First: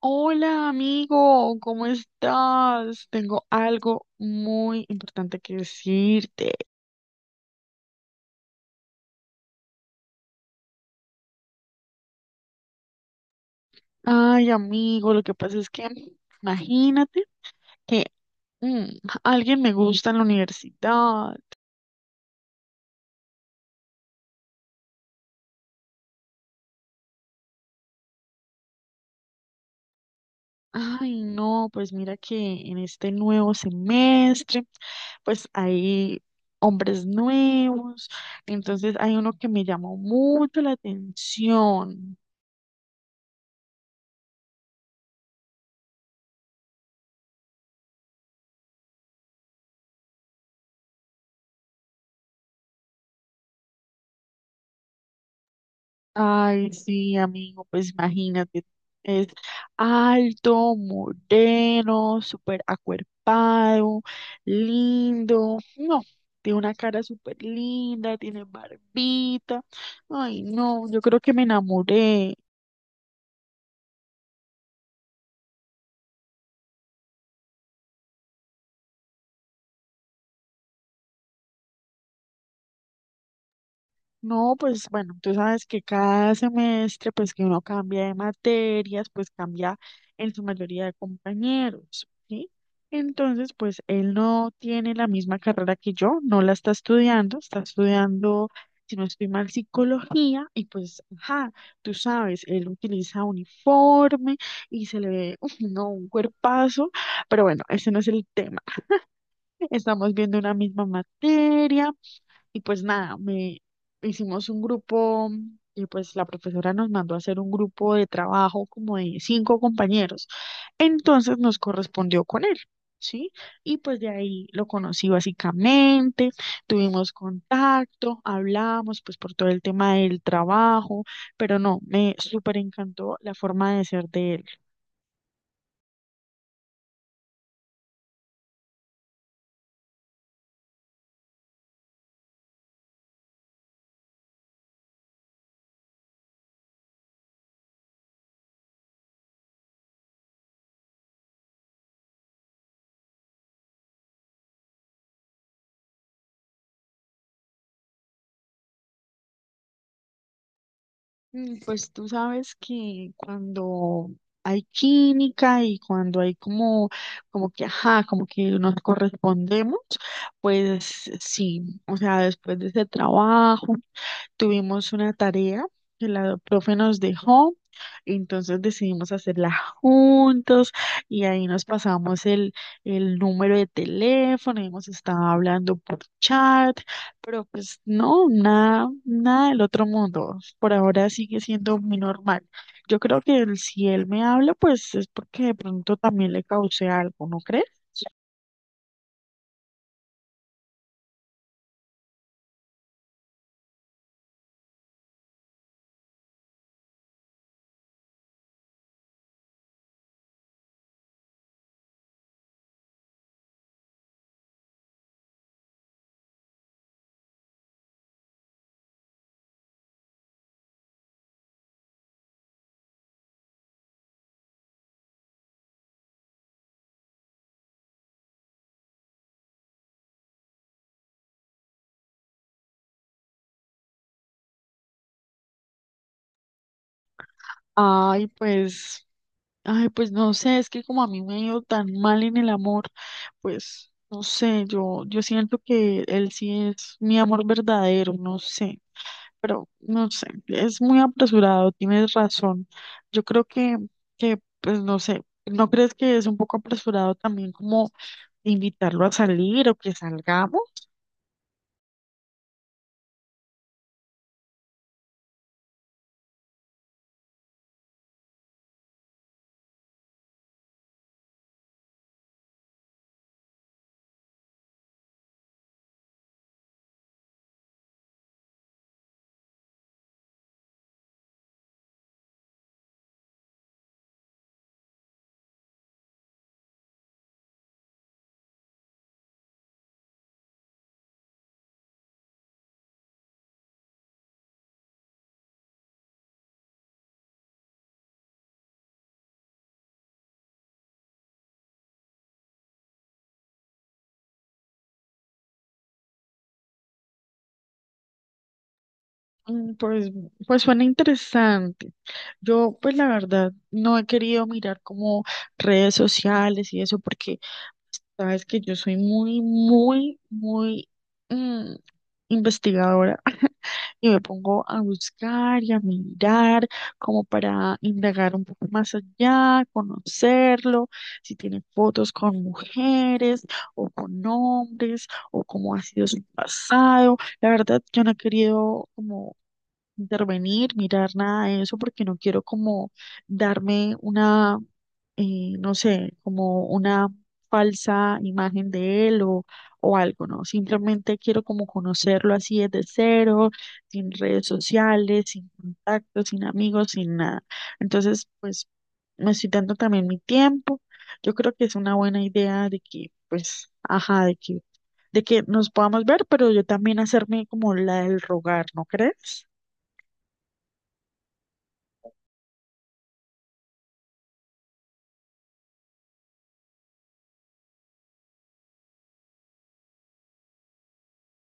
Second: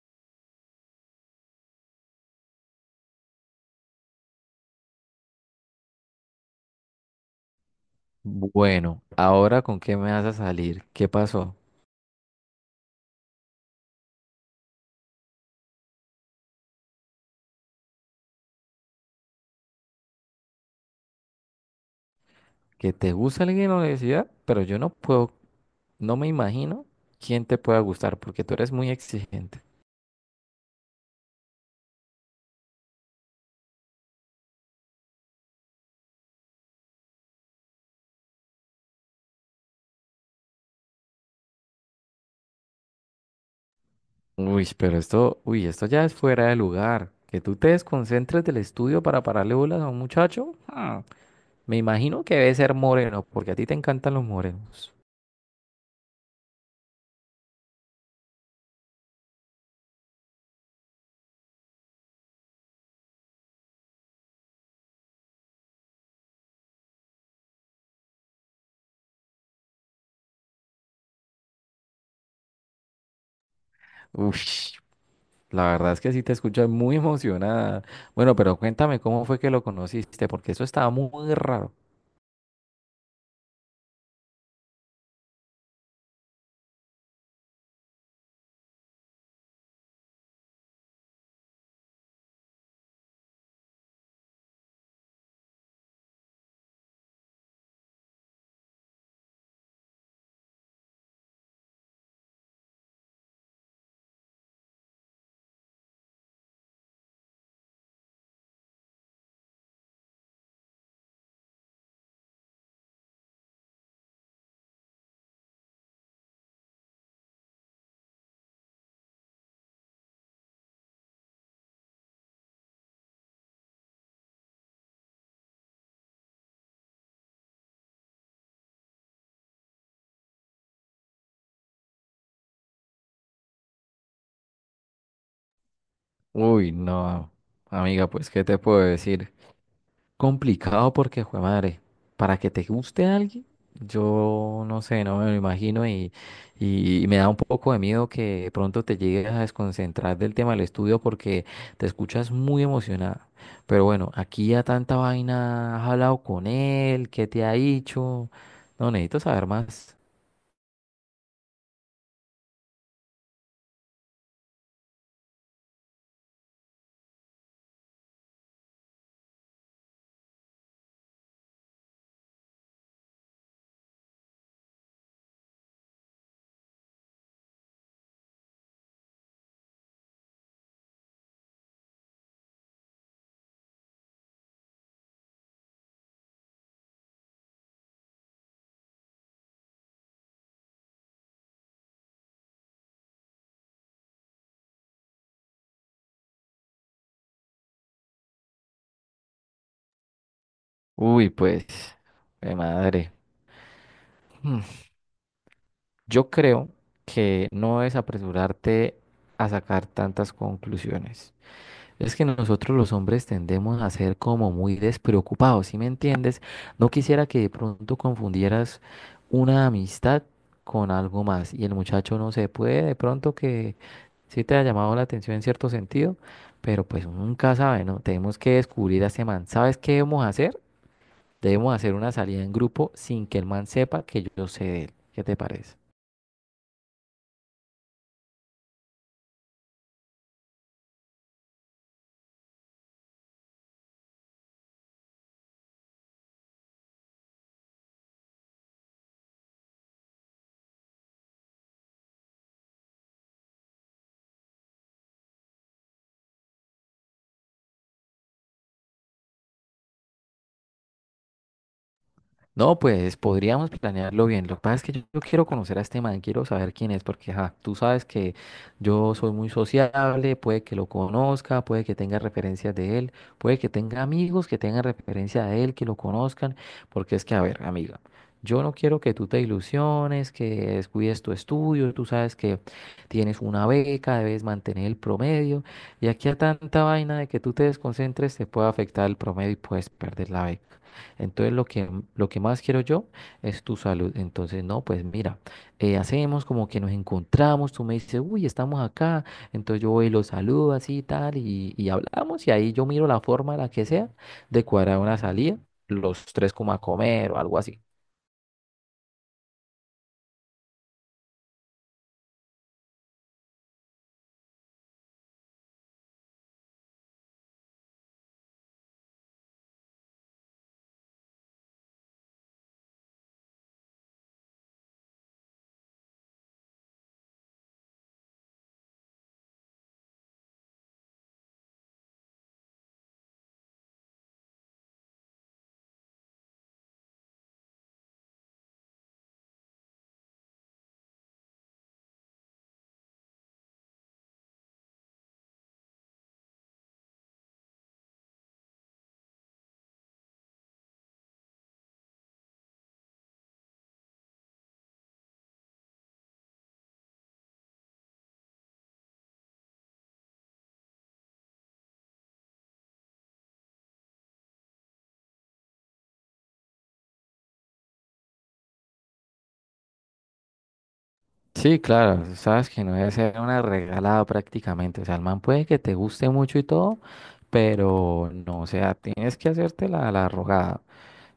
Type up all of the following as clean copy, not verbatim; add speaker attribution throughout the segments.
Speaker 1: Hola amigo, ¿cómo estás? Tengo algo muy importante que decirte.
Speaker 2: Bueno, ahora con qué me vas a salir. ¿Qué pasó?
Speaker 1: Ay amigo, lo que pasa es que imagínate que mm, alguien me gusta en la universidad.
Speaker 2: Que te gusta alguien en la universidad, pero yo no puedo, no me imagino quién te pueda gustar porque tú eres muy exigente.
Speaker 1: Ay no, pues mira que en este nuevo semestre, pues hay hombres nuevos, entonces hay uno que me llamó mucho la atención.
Speaker 2: Uy, pero esto, uy, esto ya es fuera de lugar. Que tú te desconcentres del estudio para pararle bolas a un muchacho. Ah, me imagino que debe ser moreno porque a ti te encantan los morenos.
Speaker 1: Ay, sí, amigo, pues imagínate, es alto, moreno, súper acuerpado, lindo, no, tiene una cara súper linda, tiene barbita, ay, no, yo creo que me enamoré.
Speaker 2: Uy, la verdad es que sí te escuchas muy emocionada. Bueno, pero cuéntame cómo fue que lo conociste porque eso estaba muy raro.
Speaker 1: No, pues bueno, tú sabes que cada semestre, pues que uno cambia de materias, pues cambia en su mayoría de compañeros, ¿sí? Entonces, pues él no tiene la misma carrera que yo, no la está estudiando, si no estoy mal, psicología, y pues, ajá, tú sabes, él utiliza uniforme y se le ve, uf, no, un cuerpazo, pero bueno, ese no es el tema. Estamos viendo una misma materia. Y pues nada, me hicimos un grupo y pues la profesora nos mandó a hacer un grupo de trabajo como de cinco compañeros. Entonces nos correspondió con él, ¿sí? Y pues de ahí lo conocí básicamente, tuvimos contacto, hablamos pues por todo el tema del trabajo, pero no, me súper encantó la forma de ser de él.
Speaker 2: Uy, no, amiga, pues, ¿qué te puedo decir? Complicado porque, jue madre, para que te guste alguien, yo no sé, no me lo imagino y me da un poco de miedo que de pronto te llegues a desconcentrar del tema del estudio porque te escuchas muy emocionada. Pero bueno, aquí ya tanta vaina, has hablado con él, ¿qué te ha dicho? No, necesito saber más.
Speaker 1: Pues tú sabes que cuando hay química y cuando hay como que, ajá, como que nos correspondemos, pues sí, o sea, después de ese trabajo. Tuvimos una tarea que la profe nos dejó, entonces decidimos hacerla juntos y ahí nos pasamos el número de teléfono, hemos estado hablando por chat, pero pues no, nada, nada del otro mundo. Por ahora sigue siendo muy normal. Yo creo que si él me habla, pues es porque de pronto también le causé algo, ¿no crees?
Speaker 2: Uy, pues, jue madre. Yo creo que no es apresurarte a sacar tantas conclusiones. Es que nosotros los hombres tendemos a ser como muy despreocupados, ¿sí me entiendes? No quisiera que de pronto confundieras una amistad con algo más y el muchacho no se puede, de pronto que sí te ha llamado la atención en cierto sentido, pero pues uno nunca sabe, ¿no? Tenemos que descubrir a ese man. ¿Sabes qué debemos hacer? Debemos hacer una salida en grupo sin que el man sepa que yo sé de él. ¿Qué te parece?
Speaker 1: Ay, pues. Ay, pues no sé, es que como a mí me ha ido tan mal en el amor, pues no sé, yo siento que él sí es mi amor verdadero, no sé, pero no sé, es muy apresurado, tienes razón. Yo creo que pues no sé, ¿no crees que es un poco apresurado también como invitarlo a salir o que salgamos?
Speaker 2: No, pues podríamos planearlo bien. Lo que pasa es que yo quiero conocer a este man, quiero saber quién es, porque ajá, tú sabes que yo soy muy sociable, puede que lo conozca, puede que tenga referencias de él, puede que tenga amigos que tengan referencia de él, que lo conozcan, porque es que, a ver, amiga, yo no quiero que tú te ilusiones, que descuides tu estudio, tú sabes que tienes una beca, debes mantener el promedio, y aquí a tanta vaina de que tú te desconcentres te puede afectar el promedio y puedes perder la beca. Entonces lo que más quiero yo es tu salud. Entonces, no, pues mira, hacemos como que nos encontramos, tú me dices, uy, estamos acá. Entonces yo voy y lo saludo así y tal, y hablamos, y ahí yo miro la forma, la que sea, de cuadrar una salida, los tres como a comer o algo así.
Speaker 1: Mm, Pues, pues suena interesante. Yo, pues la verdad, no he querido mirar como redes sociales y eso, porque sabes que yo soy muy, muy, muy mm, investigadora y me pongo a buscar y a mirar como para indagar un poco más allá, conocerlo, si tiene fotos con mujeres o con hombres o cómo ha sido su pasado. La verdad, yo no he querido como intervenir, mirar nada de eso, porque no quiero como darme una, no sé, como una falsa imagen de él o algo, ¿no? Simplemente quiero como conocerlo así desde cero, sin redes sociales, sin contactos, sin amigos, sin nada. Entonces, pues me estoy dando también mi tiempo. Yo creo que es una buena idea de que, pues, ajá, de que nos podamos ver, pero yo también hacerme como la del rogar, ¿no crees?
Speaker 2: Sí, claro, sabes que no debe ser una regalada prácticamente. O sea, el man puede que te guste mucho y todo, pero no, o sea, tienes que hacerte la rogada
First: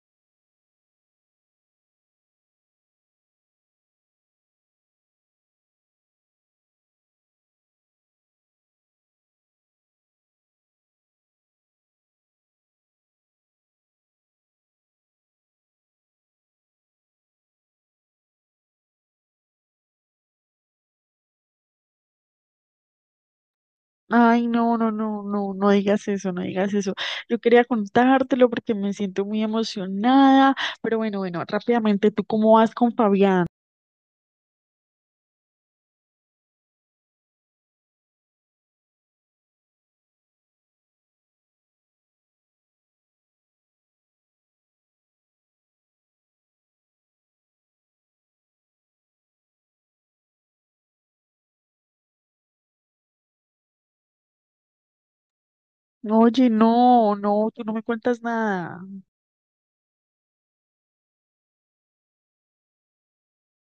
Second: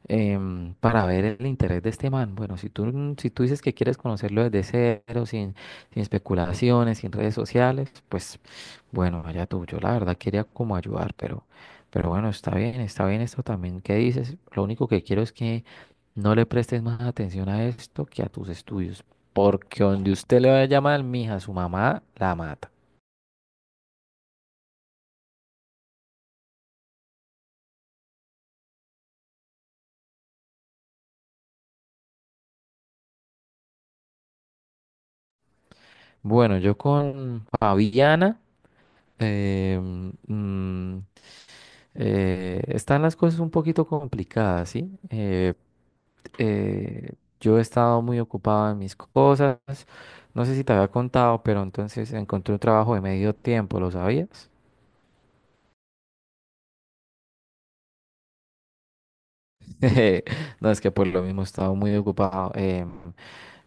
Speaker 2: para ver el interés de este man. Bueno, si tú dices que quieres conocerlo desde cero, sin especulaciones, sin redes sociales, pues bueno, allá tú. Yo la verdad quería como ayudar, pero bueno, está bien esto también que dices. Lo único que quiero es que no le prestes más atención a esto que a tus estudios, porque donde usted le vaya a llamar, mija, su mamá la mata.
Speaker 1: Ay, no, no, no, no, no digas eso, no digas eso. Yo quería contártelo porque me siento muy emocionada, pero bueno, bueno, rápidamente, ¿tú cómo vas con Fabián?
Speaker 2: Bueno, yo con Fabiana, eh, están las cosas un poquito complicadas, ¿sí? Eh, yo he estado muy ocupado en mis cosas. No sé si te había contado, pero entonces encontré un trabajo de medio tiempo, ¿lo sabías?
Speaker 1: Oye, no, no, tú no me cuentas nada.
Speaker 2: No, es que por lo mismo he estado muy ocupado. em,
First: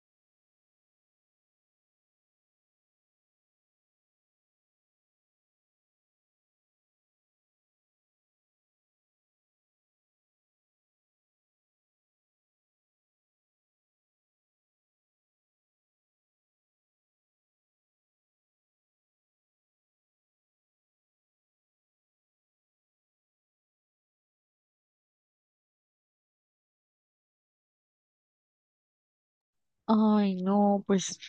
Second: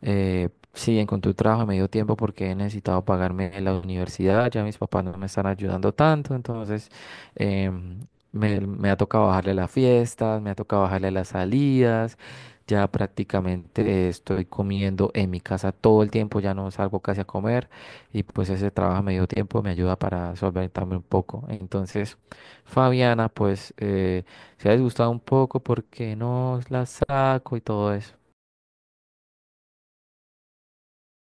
Speaker 2: Eh, Sí, encontré un trabajo a medio tiempo porque he necesitado pagarme la universidad, ya mis papás no me están ayudando tanto, entonces em, me ha tocado bajarle las fiestas, me ha tocado bajarle las salidas, ya prácticamente estoy comiendo en mi casa todo el tiempo, ya no salgo casi a comer y pues ese trabajo a medio tiempo me ayuda para solventarme un poco. Entonces, Fabiana, pues se ha disgustado un poco porque no la saco y todo eso.
Speaker 1: Ay, no, pues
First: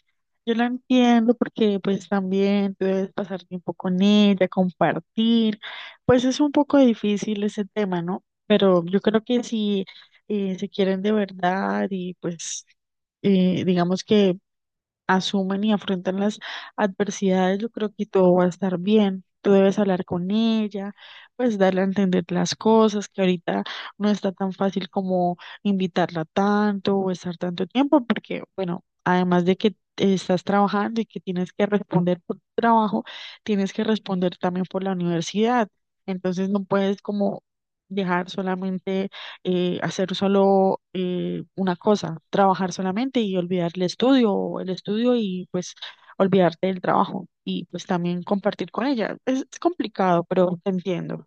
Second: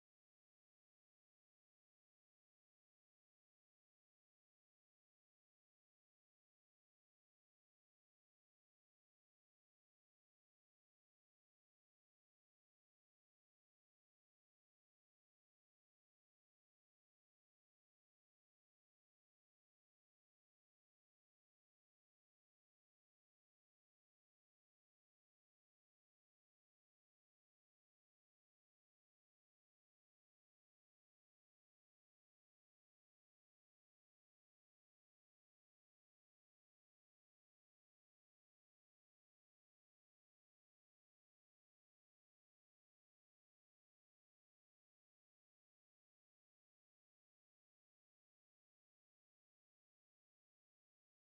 Speaker 1: yo la entiendo porque pues también tú debes pasar tiempo con ella, compartir. Pues es un poco difícil ese tema, ¿no? Pero yo creo que si se quieren de verdad y pues digamos que asumen y afrontan las adversidades, yo creo que todo va a estar bien. Tú debes hablar con ella, pues darle a entender las cosas, que ahorita no está tan fácil como invitarla tanto o estar tanto tiempo, porque, bueno, además de que estás trabajando y que tienes que responder por tu trabajo, tienes que responder también por la universidad. Entonces no puedes como dejar solamente hacer solo una cosa, trabajar solamente y olvidar el estudio, o el estudio y pues olvidarte del trabajo y pues también compartir con ella. Es complicado, pero te entiendo.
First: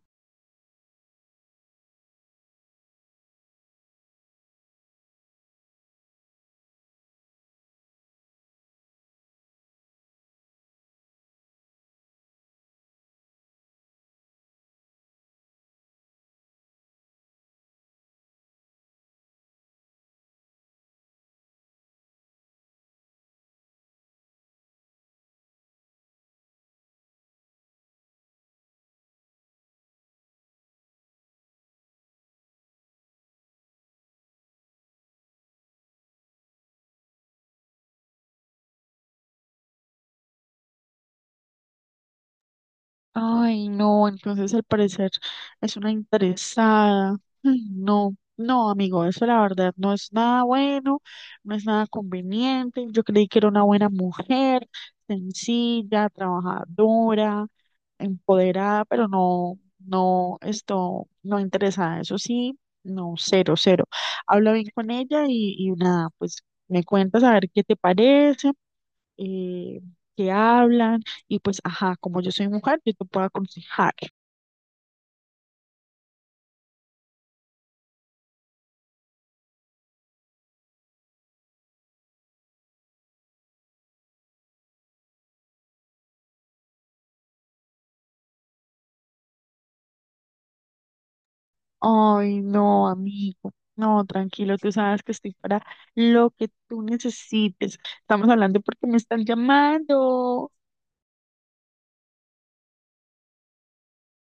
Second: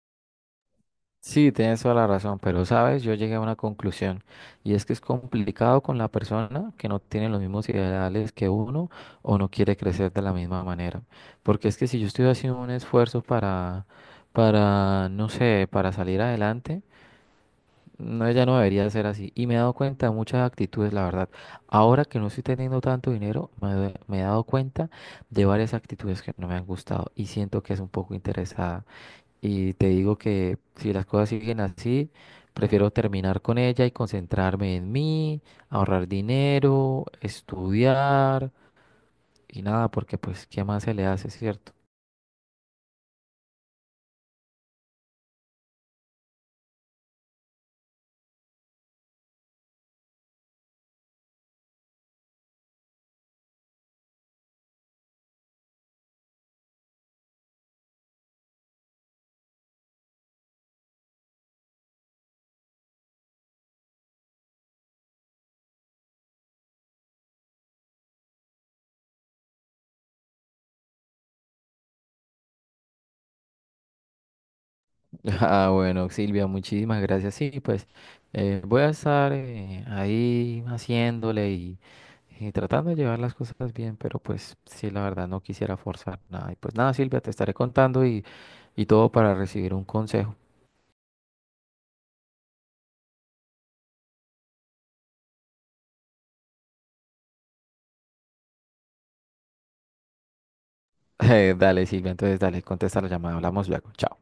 Speaker 2: Sí, tienes toda la razón, pero sabes, yo llegué a una conclusión y es que es complicado con la persona que no tiene los mismos ideales que uno o no quiere crecer de la misma manera. Porque es que si yo estoy haciendo un esfuerzo para no sé, para salir adelante, no, ya no debería ser así. Y me he dado cuenta de muchas actitudes, la verdad. Ahora que no estoy teniendo tanto dinero, me he dado cuenta de varias actitudes que no me han gustado y siento que es un poco interesada. Y te digo que si las cosas siguen así, prefiero terminar con ella y concentrarme en mí, ahorrar dinero, estudiar y nada, porque pues, ¿qué más se le hace, cierto?
Speaker 1: Ay, no, entonces al parecer es una interesada. Ay, no, no, amigo, eso la verdad no es nada bueno, no es nada conveniente. Yo creí que era una buena mujer, sencilla, trabajadora empoderada, pero no, no, esto, no interesada, eso sí, no, cero, cero. Habla bien con ella y nada, pues me cuentas a ver qué te parece, eh, qué hablan y pues, ajá, como yo soy mujer, yo te puedo aconsejar.
Speaker 2: Ah, bueno, Silvia, muchísimas gracias. Sí, pues voy a estar ahí haciéndole y tratando de llevar las cosas bien, pero pues sí, la verdad no quisiera forzar nada. Y pues nada, Silvia, te estaré contando y todo para recibir un consejo.
Speaker 1: Ay, no, amigo. No, tranquilo, tú sabes que estoy para lo que tú necesites. Estamos hablando porque me están llamando.
Speaker 2: Dale, Silvia, entonces dale, contesta la llamada, hablamos luego, chao.